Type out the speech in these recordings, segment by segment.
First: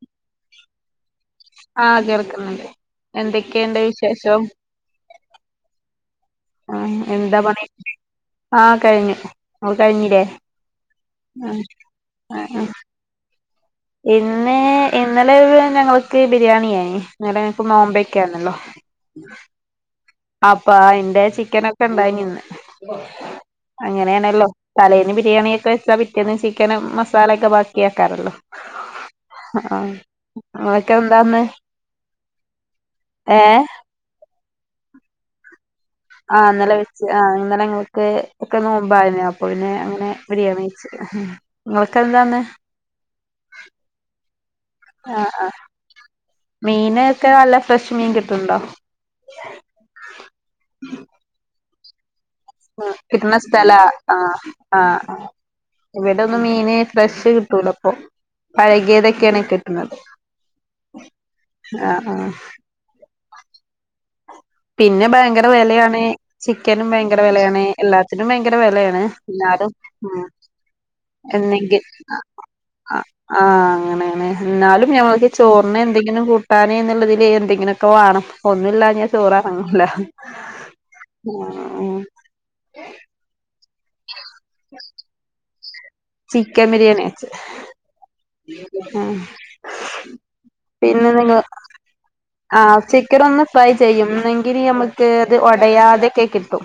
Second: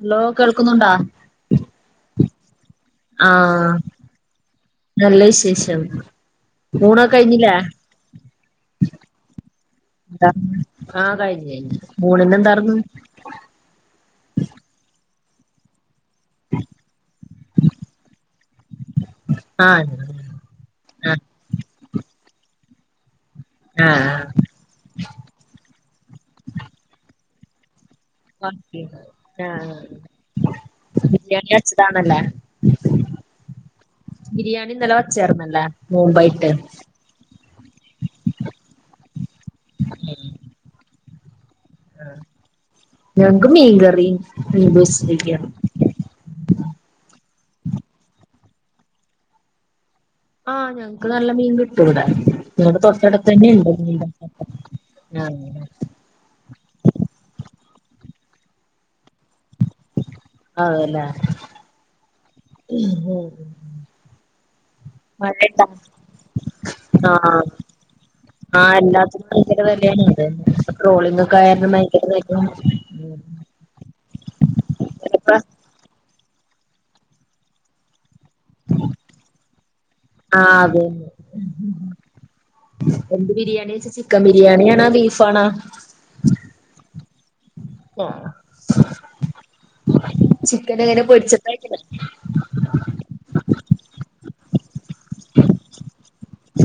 Hello കേൾക്കുന്നുണ്ടാ? ആഹ് കേൾക്കുന്നുണ്ട്. ആഹ് എന്തെക്കെണ്ട് വിശേഷം നല്ല വിശേഷം. ആഹ് ഊണൊക്കെ എന്താ കഴിഞ്ഞിലെ പണി ആഹ് കഴിഞ്ഞ്. [unintelligible] കഴിഞ്ഞിലേ എന്താ കഴിഞ്ഞ് ആഹ് കഴിഞ്ഞ് ആഹ് ഊണിനെന്താർന്ന് ഇന്ന് ഇന്നലെ ഒര് ഞങ്ങൾക്ക് ബിരിയാണിയായ്നി. ഇന്നലെ ഞങ്ങക്ക് നോമ്പെക്കേന്നല്ലോ ആഹ് അപ്പൊ അയിന്റെ ആഹ് ചിക്കനൊക്കെ ഇണ്ടായിനിന്ന് ആഹ് അങ്ങനേണല്ലോ. തലേന്ന് ബിരിയാണിയൊക്കെ വെച്ചാ പിറ്റേന്ന് ചിക്കനും മസാലയൊക്കെ ബാ ക്കിയേക്കാരല്ലോ ആഹ് ഇങ്ങക്കെന്താന്ന്? ബിരിയാണി വെച്ചതാണല്ലേ ഏഹ്? ബിരിയാണി ഇന്നലെ വെച്ചാർന്നല്ലേ ആഹ് ഇന്നലെ വെ ച്ച്. ആഹ് ഇന്നലെ ഞങ്ങൾക്ക് ഒക്കെ നോമ്പായിന അപ്പൊ പിന്നെ അങ്ങനെ ബിരിയാണി [unintelligible] ഇങ്ങൾക്കെന്താന്ന് ഞങ്ങക്ക് മീൻകറീം ആ ആഹ് മീനൊക്കെ നല്ല ഫ്രഷ് മീൻകിട്ടണ്ടോ ആഹ് ഞങ്ങക്ക് നല്ല മീൻ കിട്ടു ഇവടെ ഉം കിട്ടണസ്ഥലാ ആഹ ആഹ് ആഹ് ഇവെടൊന്നു മീന് ഫ്രഷ് കിട്ടൂലപ്പൊ പഴകിയതൊക്കേണ് കിട്ടണത് അതെല്ലേ ഉം പിന്നെ ഭയങ്കര വെലയാണ് ചിക്കനും ഭയങ്കര ആഹ് വെലയാണ് എല്ലാത്തിനും ഭയങ്കര ആഹ് വെലേണ്. എല്ലാത്തിനും ഭയങ്കര ഇന്നാലും വിലയാണ് ഉം അതന്നെ ഇപ്പ ട്രോളിംഗ് ഒക്കെ കാരണം ഭയങ്കര [unintelligible] വിലയാണ് ആഹ് അങ്ങനേണ് ഇന്നാലും ഞമ്മക്ക് ഈ ഇപ്പ ചോറിനെന്തെങ്കിലും കൂട്ടാന് എന്നുള്ളതില് എന്തെങ്കിലൊക്കെ വാണം ഒന്നുല്ലാഞ്ഞാ ചോററുങ്ങുലാ ആഹ് ആഹ് അതന്നെ എന്ത് ബിരിയാണിവെച്ച ചിക്കൻ ബിരിയാണിയാണോ ബീഫ് ആണാ ചിക്കൻ ബിരിയാണിയാ വെച്ചത് ആഹ് ആഹ് ചിക്കൻ എങ്ങനെ പിന്നെ നിങ്ങള പൊരിച്ചിട്ടാക്കണെ ആഹ് ചിക്കനൊന്ന് ഫ്രൈ ചെയ്യും ഇന്നെങ്കില് ഞമ്മക്ക് അത് ഒടയാതെക്കെ കിട്ടും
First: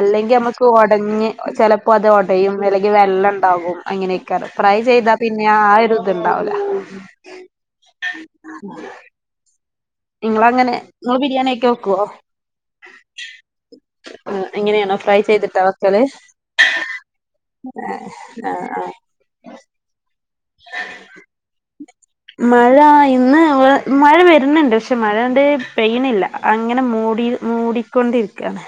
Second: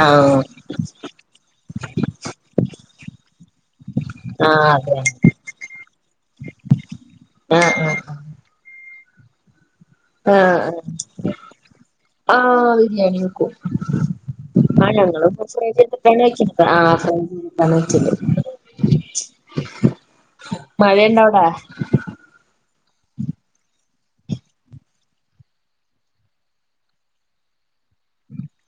അല്ലെങ്കി ആഹ് അമ്മക്ക് ഒടഞ്ഞ് ചെലപ്പോ അത് ഒടയും അല്ലെങ്കി വെള്ളണ്ടാകും അങ്ങനെയ്ക്കാരം ആഹ് ഫ്രൈ അതെ ചെയ്താ പിന്നെ ആ ഒര് ഇത്ണ്ടാവൂല ആഹ് ആഹ് ആഹ് നിങ്ങളങ്ങനെ നിങ്ങള് ബിരിയാണിയൊക്കെ വെക്കുവോ ആഹ് ആ ബിരിയാണി വെക്കും. ആഹ് എങ്ങനെയാണോ ഞങ്ങളും ചെയ്തിട്ടാ ഫ്രൈ വെക്കല് ചെയ്തിട്ടാണ് വെച്ചത് ആഹ് ഫ്രൈ ചെയ്തിട്ടാണ് വെച്ചത് ആഹ് ആഹ് മഴയണ്ട അവിടെ? മഴ ഇന്ന് മഴ വെര്ന്ണ്ട് പഷെ മഴങ്ങട്ട് പെയ്ണില്ല അങ്ങനെ മൂടി മൂടിക്കൊണ്ടിരിക്കാണ്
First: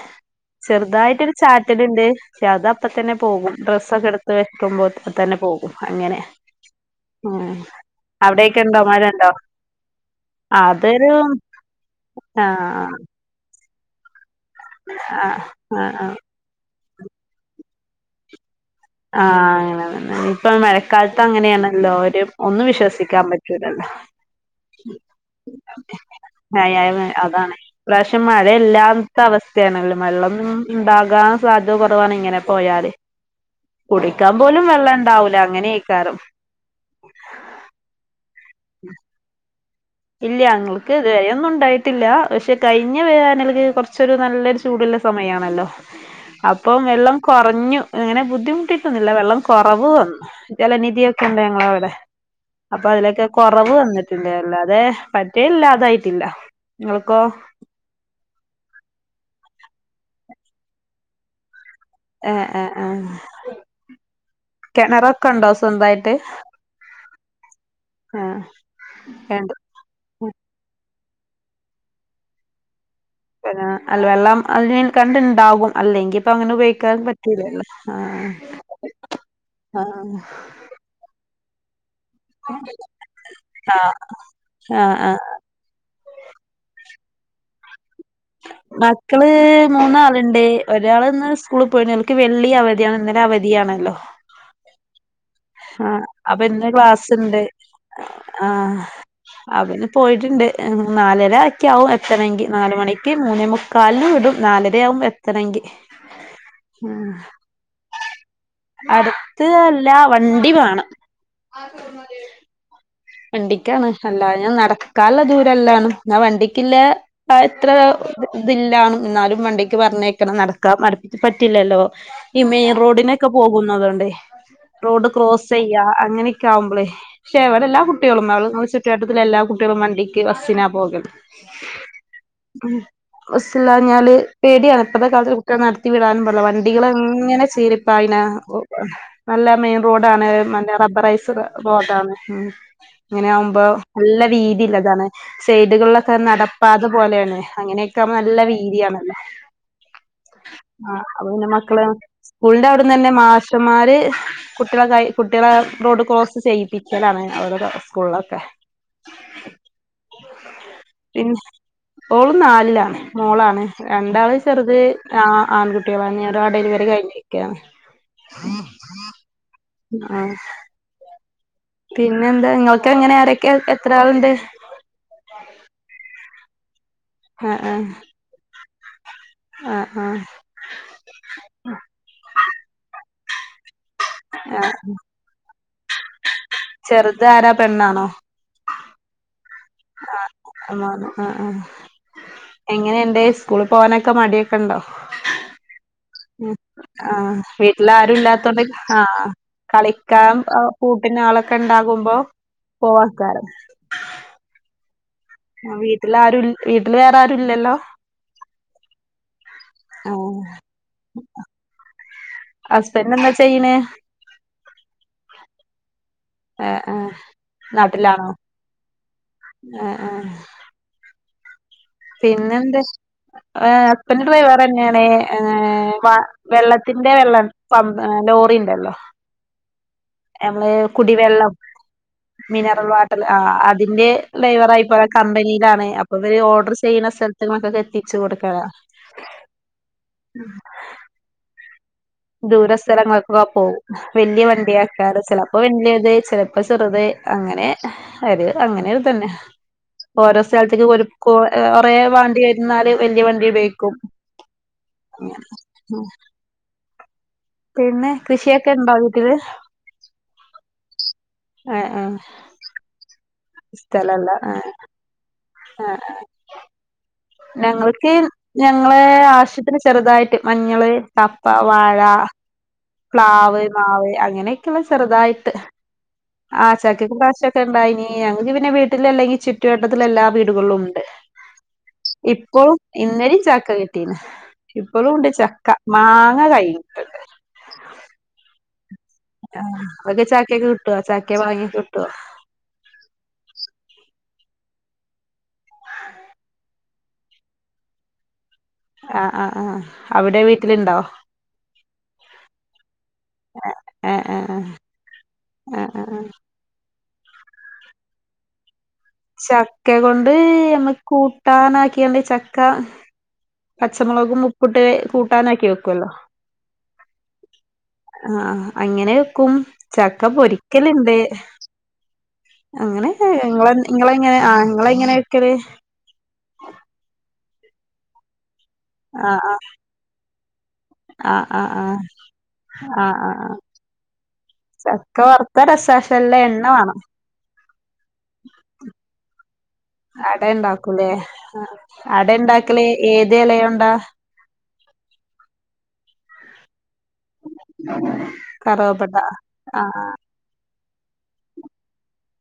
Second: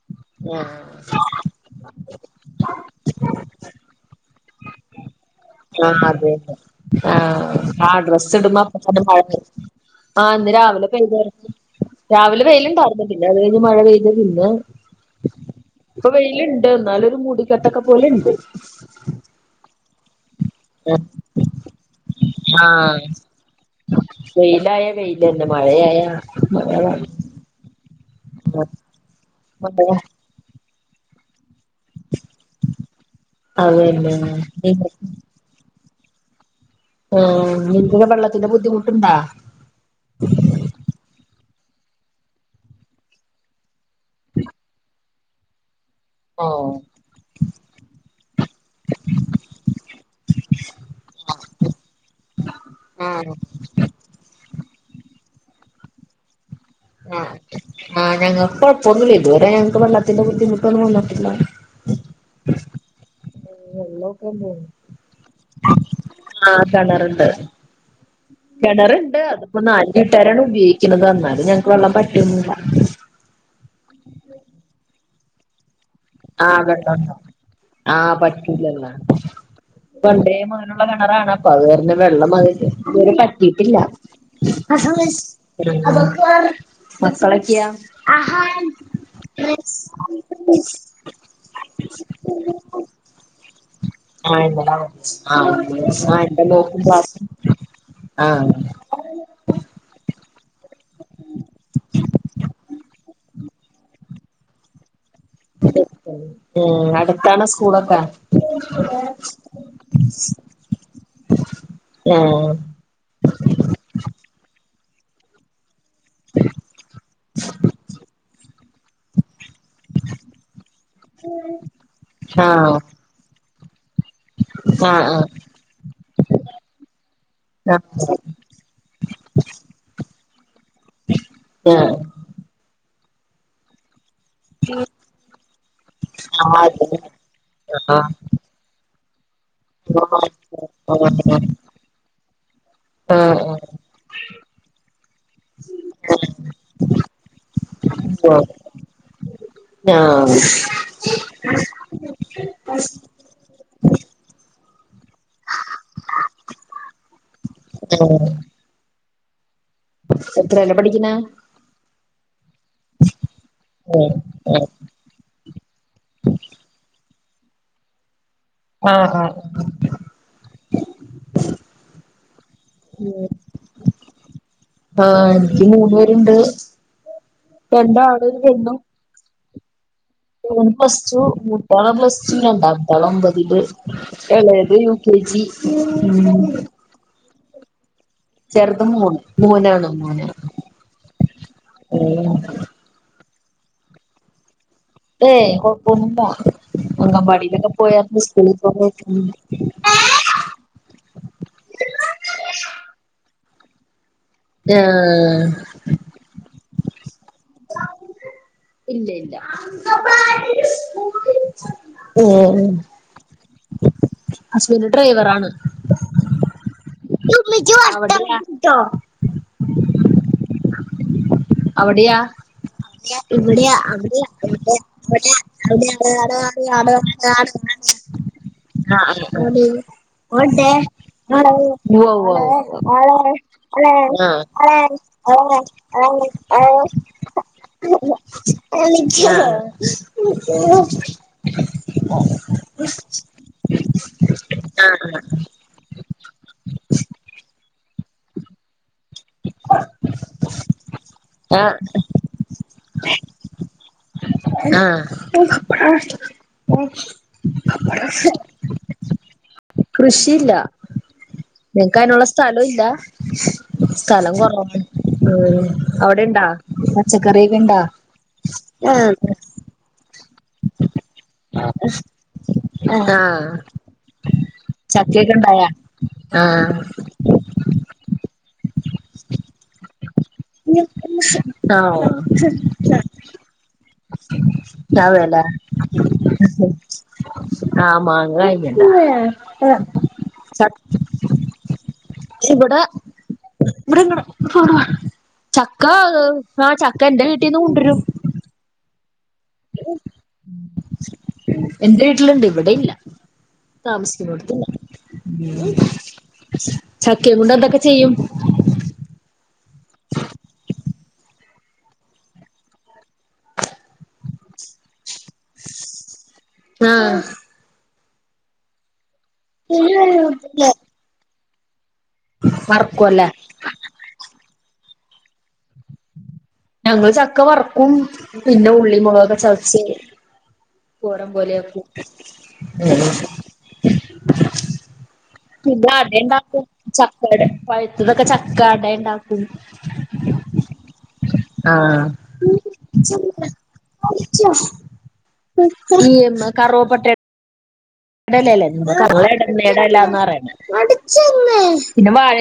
ആഹ് ചെറുതായിട്ടൊരു ചാറ്റ റ്റല്ണ്ട് പക്ഷെ അത് അപ്പ തന്നെ പോകും ഡ്രസൊക്കെ എടുത്ത് വെക്കുമ്പോതന്നെ പോകും ആഹ് അങ്ങനെ അതെന്നെ ആഹ് ആഹ് ഡ്രെസ [unintelligible] അവിടെയൊക്കെ ഉണ്ടോ മഴ മഴയുണ്ടോ? ആഹ് ഇന്ന് രാവിലെ അതൊരു പെയ്താരുന്നു രാവിലെ ആഹ് വെയിലുണ്ടാരുന്നു പിന്നെ അത് കയിഞ്ഞ് മഴ പെയ്ത പിന്നെ ആഹ് ആഹ് ഇപ്പൊ ആഹ് വെയില് ണ്ട് എന്നാലൊരു മുടിക്കെട്ടക്കെ പോലെണ്ട് ആഹ് അങ്ങനെന്നെ തന്നെ ഇപ്പൊ മഴക്കാലത്ത് അങ്ങനെയാണല്ലോ ഒര് ഒന്നുവിശ്വസിക്കാൻ പറ്റൂലല്ലോ വെയിലായ വെയില് തന്നെ മഴയായ മഴ മയയാ അതാണ് ഇപ്രാവശ്യ മഴ എല്ലാം മഴ ല്ലാത്തവസ്ഥയാണല്ല വെള്ളം ഉണ്ടാകാൻ സാധ്യത കൊറവാണ് ഇങ്ങനെ പോയാല് അതന്നെ കുടിക്കാൻ പോലും വെള്ളഇണ്ടാവൂല അങ്ങനെയിക്കാരം ആഹ് നിൻക്കെക്കെ വെള്ളത്തിന്റെ ബുദ്ധിമുട്ടുണ്ടോ ഇല്ല ങ്ങൾക്ക് ഇരുവരയൊന്നും ഉണ്ടായിട്ടില്ല പക്ഷെ കഴിഞ്ഞ വേനല്ക്ക് കൊറച്ചരു നല്ലൊരു ചൂടുല്ലെ സമയയാണല്ലോ ഓഹ് അപ്പം വെള്ളം കൊറഞ്ഞു അങ്ങനെ ബുദ്ധിമുട്ടിട്ടൊന്നില്ല വെള്ളം കൊറവ് വന്നു ജലനിധിയൊക്കെണ്ട് ഞങ്ങള വിടെ അപ്പൊ അതിലൊക്കെ ആഹ് കൊറ കെറവ് വന്നിട്ടിണ്ട് അല്ലാതെ പറ്റേ ഇല്ലാതായിട്ടില്ല നിങ്ങൾക്കോ ആഹ് ആ ഞങ്ങക്കൊഴപ്പൊന്നുല്ല ഇതുവരെ ഞങ്ങക്ക് വെള്ളത്തിന്റെ ബുദ്ധിമുട്ടൊന്നും വന്നിട്ടില്ല ഏഹ് ഏഹ് ഏഹ് വെള്ളൊക്കെ ഉണ്ടോ കെണറൊക്കെ ഉണ്ടോ സ്വന്തായിട്ട് ആഹ് കെണറുണ്ട് ആഹ് കെണറുണ്ട് വേണ്ട അതിപ്പോ നാല് വീട്ടാരാണ് ഉപയോഗിക്കണത് എന്നാലുഞങ്ങക്ക് വെള്ളം വറ്റുയൊന്നുല്ല പിന്നാ അല്ല വെളളം അതന് കണ്ടുണ്ടാകും അല്ലെങ്കിൽ ഇപ്പ അങ്ങനെ ആഹ് ഉപയോഗിക്കാൻ വെള്ളമുണ്ട് പറ്റുലല്ലോ ആഹ് ആഹ് ഉള്ള കിണറാണപ്പം അയ് കാരണം വെള്ളം പറ്റിട്ടില്ല ആഹ് ആഹ് ആഹ് മക്കളൊക്ക്യ മക്കള് മൂന്നാളുണ്ട് ഒരാള് ഇന്ന് സ്കൂള്പോയി ഓൽക്ക് വെള്ളി അവധിയാണ് ഇന്നലെ അവധിയാണല്ലോ ആ ഇന്നലെ അവധിയാ ആഹ് ആ അപ്പൊ ഇന്റെ ഇന്ന് മോൾക്കും ക്ലാസ് ക്ലാസ്ണ്ട് ഇണ്ട് ആഹ് അവന് പോയിട്ടുണ്ട് നാലരൊക്യ ആവും എത്തണെങ്കി നാല് മണിക്ക് മൂന്നേ മുക്ക ക്കാലിന് വിടും നാലരയാവും എ ത്തണങ്കി ഉം അടുത്താണോ സ്കൂളൊക്കെ അടുത്ത് അല്ല വണ്ടി വാണം ആഹ് വണ്ടിക്കാണ് അല്ലാഞാ നടക്കാല്ല ദൂരല്ലാണ് എന്നാ വണ്ടിക്കില്ലേ ആ ഇത്ര ഇതില്ലാണും ഇന്നാലും വണ്ടിക്ക് പറഞ്ഞേയക്കണം നടക്കാം അടു പറ്റില്ലല്ലോ ഈ മെയിൻ ആഹ് റോഡിനൊ ക്കെ പോകുന്നതോണ്ടേയ് ആഹ് റോഡ് ആഹ് ക്രോസ് ചെയ്യ അങ്ങനെയൊക്കെ ആവുമ്പളേയ് പക്ഷേ ഇവടെ എല്ലാ കു ആഹ് ഞങ്ങളും ഞങ്ങളെ ചുറ്റ് വട്ടത്തി ഉള്ള എല്ലാ കുട്ടികളും വണ്ടിക്ക് ബസ്സിനാ പോകല് ആഹ് ഉം ബസ്സില്ലാ ഞാല് പേടിയാണ് ഇപ്പത്തെ കാലത്ത് കുട്ടിയാളെ നടത്തി വിടാനും പാട്ല്ല ആഹ് വണ്ടികള് ഇങ്ങനെ ചീരിപ്പായിണ നല്ല മെയിൻ റോഡാണ് മറ്റേ റബ്ബറൈസ് റോഡാണ് ഉം ഇങ്ങനെ ആവുമ്പോ നല്ല വീതി ഇള്ളതാണ് സൈഡുകളിലൊക്കെ നടപ്പാത പോലെയാണ് അങ്ങനെയൊകാവുമ്പോ നല്ല വീതിയാണല്ലോ ആഹ് ആ അപ്പ പിന്നെ മക്കള് സ്കൂളിന്റെ ആഹ് അവിടന്ന് തന്നെ മാഷന്മാര് കുട്ടികളെ കൈ കുട്ടികളെ റോഡ് ക്രോസ് ചെയ്യിപ്പിക്കലാണ് അവരുടെ ആഹ് സ്കൂളിലൊക്കെ എത്രേലാ പഠിക്കണേ പിന്നെ ഓള് നാലിലാണ് മോളാണ് രണ്ടാള് ചെറുത് ആഹ് ആൺകുട്ടികളാണ് ഒരു ആ ഡെലിവറി കഴിഞ്ഞ് നിക്കാണ് ആഹ് ആഹ് പിന്നെ എന്താ? ഇങ്ങൾക്ക് എങ്ങനെ ആരൊക്കെ? എത്ര ആള്ണ്ട്? ആഹ് ഇൻക്ക് മൂന്ന് പേരുണ്ട്. രണ്ടാണും ഒരു പെണ്ണും. ആഹ് ആഹ് [unintelligible] പ്ലസ് ടു മൂത്താള് പ്ലസ് ടു. രണ്ടാമത്താള് ഒമ്പതില് ആ എളയത് യു കെ ജി. ഉം ചെറുതാരാ? പെണ്ണാണോ? ചെറുത് മോണ്. മോനാണ്. മോന് ആഹ് മോന്. ആഹ് ആഹ് എ എങ്ങനേണ്ട്? സ്കൂളി പോകാനൊക്കെ മടിയൊക്കേണ്ടോ? ഏയ് കുഴപ്പൊന്നുല്ല ആ അംഗൻവാടിയിലൊക്കെ വീട്ടിൽ പോയ കാരണം കൊണ്ട് സ്കൂല് പോ [unintelligible] ക്കാൻ ആഹ് കൂട്ടിന് ആളൊക്കെണ്ടാകുമ്പോ പോവാക്കാരം ആഹ് ആഹ് വീട്ടിൽ ആരു, വീട്ടില് വേറെ ആരുല്ലല്ലോ. ഇല്ല ഇല്ല ആ ഉം ഹസ്ബൻഡ് എന്താ ചെയ്യിണെ? ഹസ്ബൻഡ് ഡ്രൈവർ ആണ് ആഹ് ആഹ് നാട്ടിലാണോ? വർത്താനം കേട്ടോ ആഹ് ആഹ് പിന്നെന്ത് അവിടെയാ? ഏഹ് ഹസ്ബൻഡ് ആഹ് ഡ്രൈവറെന്നേണ് ഏഹ് വ ആഹ് വെള്ളത്തിന്റെ വെള്ളം ആഹ് പമ്പ് ലോറി ഇണ്ടല്ലോ ഉവ്വ ഉവ്വാ നമ്മള് കുടിവെള്ളം [unintelligible] മിനറൽ വാട്ടർ ആഹ് ആഹ് അതിന്റെ ഡ്രൈവറായി ആ ഇപ്പ കമ്പനിയിലാണ് അപ്പൊ ഇവര് ആ ഓർഡർ ചെയ്യുന്ന സ്ഥലത്ത് [unintelligible] എത്തിച്ചു കൊടുക്കലാ ആഹ് [unintelligible] ദൂര സ്ഥലങ്ങൾക്കൊക്കെ പോവും. വല്യ വണ്ടി [unintelligible] ചെലപ്പ വല്യത്, ചെലപ്പ ചെറുത് അങ്ങനെ അവര് അങ്ങനെ ഒര്തന്നെ ഓരോ സ്ഥലത്തേക്ക് ഓര് കൊ ആ കൊറെ വണ്ടി വെര്ന്നാല് വല്യ വണ്ടി ഉപയോഗിക്കും ആഹ് ഉം പിന്നെ കൃഷിയൊക്കെ ഉണ്ടോ വീട്ടില് കൃഷി ഇല്ല ഏഹ് ഏഹ് നിങ്ങക്കയിനുള്ള സ്ഥലൊയില്ല സ്ഥലല്ല. ആഹ് ആഹ് ആഹ് അവിടെണ്ടാ പച്ചക്കറിയൊക്കെ ഇണ്ടാ ഞങ്ങൾക്ക് ഞങ്ങളെ ആശു പിന്നെ ചെറുതായിട്ട്. മഞ്ഞള്, കപ്പ, വാഴ ആഹ് പ്ലാവ്, മാവ് അങ്ങനെയൊക്കെയുള്ള ചക്കയൊക്കെ ചെറുതായിട്ട്. ഇണ്ടായാ ആ ആഹ് ചക്കയ്ക്ക് ഇപ്രാശ്യം ക്കണ്ടായിനി. ഞങ്ങൾക്ക് പിന്നെ വീട്ടിലല്ലെങ്കി ചുറ്റുവട്ടത്തിലെല്ലാ വീടുകളിലുമുണ്ട്. ആഹ് ഇപ്പോ ഇന്നലേം ചക്ക കിട്ടീന് ഇപ്പോളുണ്ട് ചക്ക മാങ്ങ കൈയിട്ട് ആ മാങ്ങ കയിഞ്ഞ്ട്ടാ ആഹ് നിങ്ങക്ക് ചക്കയൊക്കെ കിട്ട്വോ? ചക്കയും മാങ്ങയും ഒക്കെ കിട്ടോ? ക്ഷേ ഇവടെ ഇവിടെങ്ങട് [unintelligible] ചക്ക ഏഹ് ആഹ് ചക്ക എന്റെ വീട്ടിന്ന് കൊണ്ടരും ആഹ് ആഹ് ആഹ് അവിടെ വീട്ടിലുണ്ടോ? എന്റെ വീട്ടിലുണ്ട് ഇവിടെ ഇല്ല ഏഹ് ഏഹ് ഏഹ് താമസിക്കുന്നോടത്തില്ല ഏഹ് ഏഹ് ഏഹ് ഏഹ് ചക്കേംകൊണ്ട് എന്തക്കെ ചെയ്യും? ചക്ക കൊണ്ട് നമ്മക്ക് കൂട്ടാനാക്കിണ്ട് ചക്ക പച്ചമുളകും ഉപ്പിട്ട് കൂട്ടാനാക്കി വെക്കുവല്ലോ ആഹ് ആഹ് അങ്ങനെ വെക്കും ചക്ക പൊരിക്കലുണ്ട് അങ്ങനെ വറക്കുവല്ലേ നിങ്ങള് നിങ്ങളെങ്ങനെ ആ നിങ്ങളെങ്ങനെ വെക്കല് ഞങ്ങള് ചക്ക വറക്കും പിന്നെ ഉള്ളി മുളകക്കെ ആഹ് ചതച്ച് തോരൻ ആഹ് പോലെ ആഹ് വെക്കും ആഹ് ആഹ് ഉം ആഹ് ആഹ് ആഹ് ചക്ക വറുത്ത പിന്നെ രസാ പക്ഷെ നല്ല അടയിണ്ടാക്കും എണ്ണ വേണം ചക്കട പഴുത്തതക്കെ ചക്ക അട ഇണ്ടാക്കും അട ഇണ്ടാക്കൂലേ അടയിണ്ടാക്കലേ ഏത് എലയൊണ്ടാ ഈ കറുവപ്പട്ട ടല്ലല്ലേ കറുവപ്പട്ട ആഹ് [unintelligible]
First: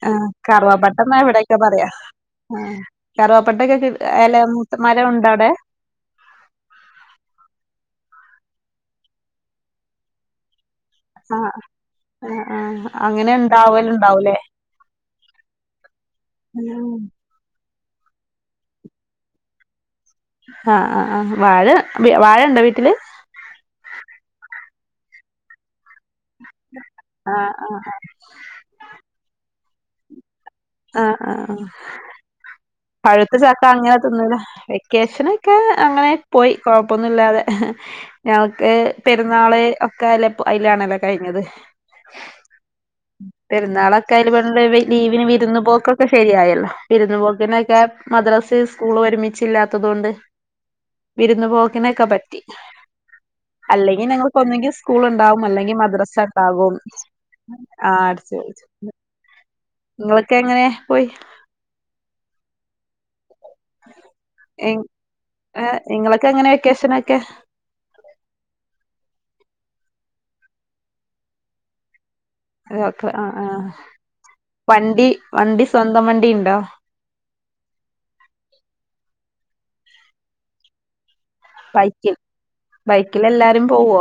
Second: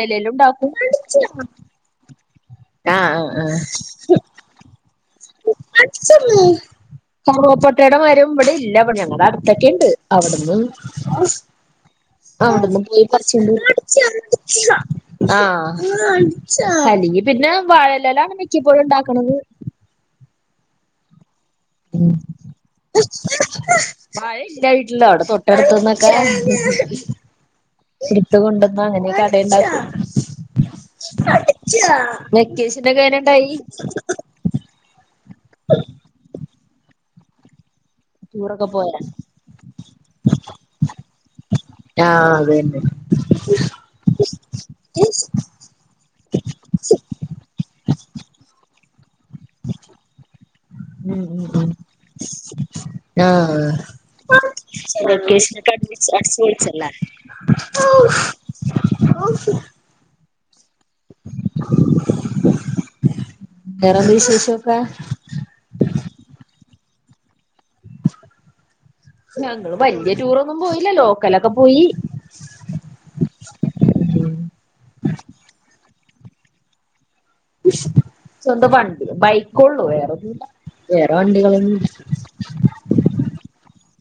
ആഹ് കറുവപ്പട്ടെന്ന ഇവിടക്കെ പറയാ ആ ആഹ് ആഹ് കറുവപ്പെട്ടക്കെ കി എല മൂത്ത മരോണ്ടവിടെ അടിച്ചുമ്മി കറുവപ്പട്ടടെ മരം ഇവിടെയില്ല ഞങ്ങടെ അടുത്തൊക്കെയിണ്ട് അവിടുന്ന് ആഹ് ഏഹ് അവിടന്നു പോയി പറിച്ചോണ്ട് വരും ആഹ് അല്ലെങ്കി പിന്നെ വാഴയിലലാണ് മിക്കപ്പോഴുണ്ടാക്കണത് ആഹ് ആഹ് ആഹ് വാഴ വാഴയിണ്ട വീട്ടില് വാഴയില്ലാ വീട്ടില് അവടെ തൊ ട്ടടുത്തുന്നൊക്കെ ആഹ് ആഹ് [unintelligible] ത് കൊണ്ടന്ന അങ്ങനെക്കെ അടയിണ്ടാക്കും ആഹ് ആഹ് വെക്കേഷനൊക്കെ പഴുത്ത എങ്ങനെണ്ടായി ചക്ക അങ്ങനെ തിന്നില വെ ക്കേഷനക്കെ അങ്ങനെ പോയി കൊഴപ്പന്നുല്ലാതെ ടൂറൊക്കെ ഞങ്ങക്ക് പോയാ പെരുന്നാള് ഒക്കെ അല്ല അയിലാണല്ലോ കഴിഞ്ഞത് ആഹ് അതന്നെ പെരുന്നാളക്കെ [unintelligible] ലീവിന് വിരുന്നു പോക്കൊക്കെ ശരിയായല്ലേ വിരുന്നു പോക്കിനൊക്കെ മദ്രാസ് സ്കൂള് ഒരുമിച്ചില്ലാത്തതുകൊണ്ട് ഉം ഉം വിരുന്നു ഉം പോക്കിനക്കെ പറ്റി ആഹ് അല്ലെങ്കി ഞങ്ങക്ക് ഒന്നെങ്കി സ്കൂളുണ്ടാവും വെക്കേഷനൊക്കെ അല്ലെങ്കി അടിച്ച് അടിച്ച് മദ്രസണ്ടാവും പൊളിച്ചല്ലേ ആഹ് അടച്ചൾച്ച് നിങ്ങളക്കെങ്ങനെ പോയി വേറെന്ത് വിശേഷോക്കെ ഏഹ് ഇങ്ങൾക്കെങ്ങനെ വെക്കേഷനൊക്കെ ഞങ്ങള് വല്ല്യ ടൂറൊന്നും പോയില്ല ലോക്കലൊക്കെ പോയി. അതക്കെ ആഹ് ആഹ് ഉം വണ്ടി വണ്ടി സ്വന്തം വണ്ടി ഉണ്ടോ സ്വന്തം വണ്ടി ബൈക്കോള്ളു വേറൊന്നുല്ല. വേറെ വണ്ടികളൊന്നുല്ല ബൈക്കിൽ ബൈക്കിൽ എല്ലാരും പോവോ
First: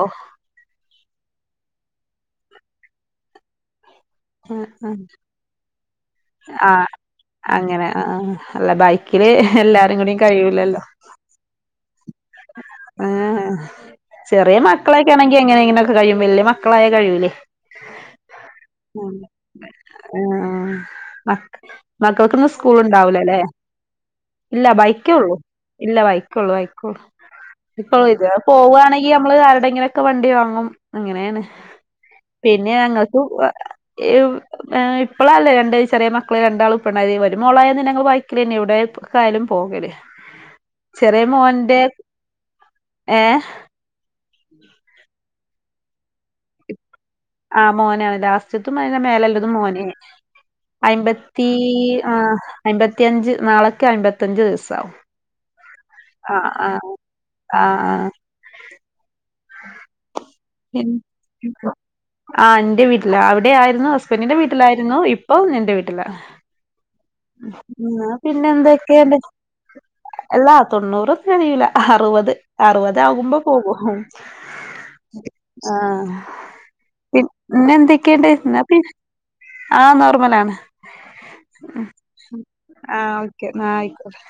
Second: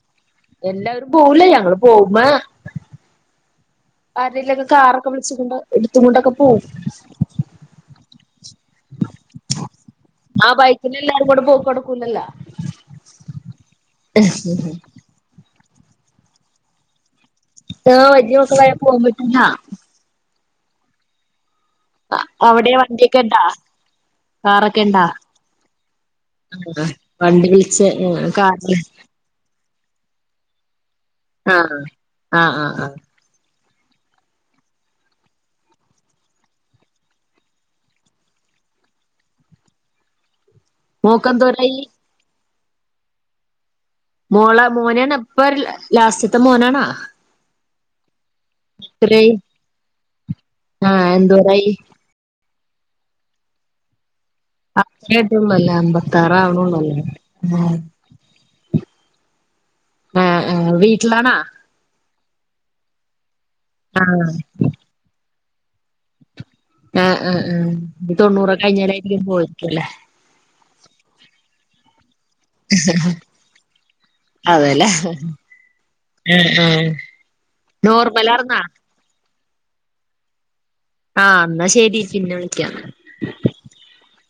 എല്ലാരും പോവൂലേ ഞങ്ങള് പോവുമ്പ ആ ആരെലൊക്കെ ആ. കാറൊക്കെ വിളിച്ചൊണ്ട് എടുത്തുകൊണ്ടൊക്കെ പോവും. ആ, അങ്ങനെ ആഹ് അല്ല ബൈക്കില് എല്ലാരും കൂടിം ആ കയ്യുലല്ലോ ബൈക്കിന് എല്ലാരും കൂടെ പോക്ക് നടക്കൂലല്ലോ എഹ് എഹ് ചെറിയ മക്കളെ ക്ക്യാണെങ്ങി എങ്ങെനേനൊക്കെ കഴിയും വല്യ മക്കളായ കഴിയൂലേ ആഹ് വല്യമക്കളായ ഉം ആഹ് മക്കൾക്കിന്ന് അവിടെ സ്കൂൾ വണ്ടിയൊക്കെ ഉണ്ടാവൂലല്ലേ ഇണ്ടാ ഇല്ല കാറൊക്കെ ഇണ്ടാ ബൈക്കെള്ളൂ ഇല്ല ബൈക്കള്ളൂ ആ ബൈക്കുള്ളൂ വണ്ടി വിളിച്ച് ഇപ്പോ ഇത് കാറില് പോവുവാണെങ്കിൽ നമ്മള് ആരുടെങ്കിലൊക്കെ വണ്ടി വാങ്ങും അങ്ങനെയാണ് ആ ആ ആ പിന്നെ ആ ഞങ്ങക്ക് എവിട ഏഹ് ഇപ്പളല്ലേ രണ്ട് ചെറിയ മക്കള് രണ്ടാള് ഇപ്പണ്ടായത് ഒര് മോളായന്ന് ഞങ്ങള് ബൈക്കിലെന്നെ എവടെ പോ ക്കായാലും പോകല് ചെറിയ മോക്കെന്തോരായി മോന്റെ ഏഹ് മോളെ മോനാണ് ഇപ്പൊ ലാസ്റ്റത്തെ മോനാണോ ആഹ് മോനാണ് ലാസ്റ്റിത്തും അതിന്റെ എത്രയായി മേലല്ലതും മോന് ആ അയ്മ്പത്തി എന്തോരായി ആഹ് അയ്മ്പത്തിയഞ്ച് നാളക്ക് അയ്മ്പത്തിഞ്ച് ദിവസം അത്രയട്ടൊന്നുല്ല ആ അമ്പത്താറാവണൊള്ളു ഉം ആഹ് ആഹ് എ വീട്ടിലാണാ ആഹ് എന്റെ വീട്ടില അവിടെ ആയിരുന്നു ആഹ് ഹസ്ബൻഡിന്റെ വീ ട്ടിലായിരുന്നു ഇപ്പം എന്റെ വീട്ടിലാ ആഹ് ആഹ് ആഹ് ഉം ന്നാ ഇനി പിന്നെ തൊണ്ണൂറ് എന്തൊക്കെണ്ട് കഴിഞ്ഞാലായിരിക്കും പോയിരിക്കല്ലേ അല്ലാ തൊണ്ണൂറൊന്നും കഴിയൂല അറുപത് അറുപതാകുമ്പോ പോകും അതെല്ലേ ആഹ് ആഹ് ആഹ് പി പിന്നെന്തൊക്കെണ്ട് നോർമലാർന്നാ ന്നാ പി ആഹ് നോർമലാണ് ആഹ് ന്നാ ശരി പിന്നെ വിളിക്കാം ആഹ് ഓക്കെ ന്ന ആയിക്കോട്ടെ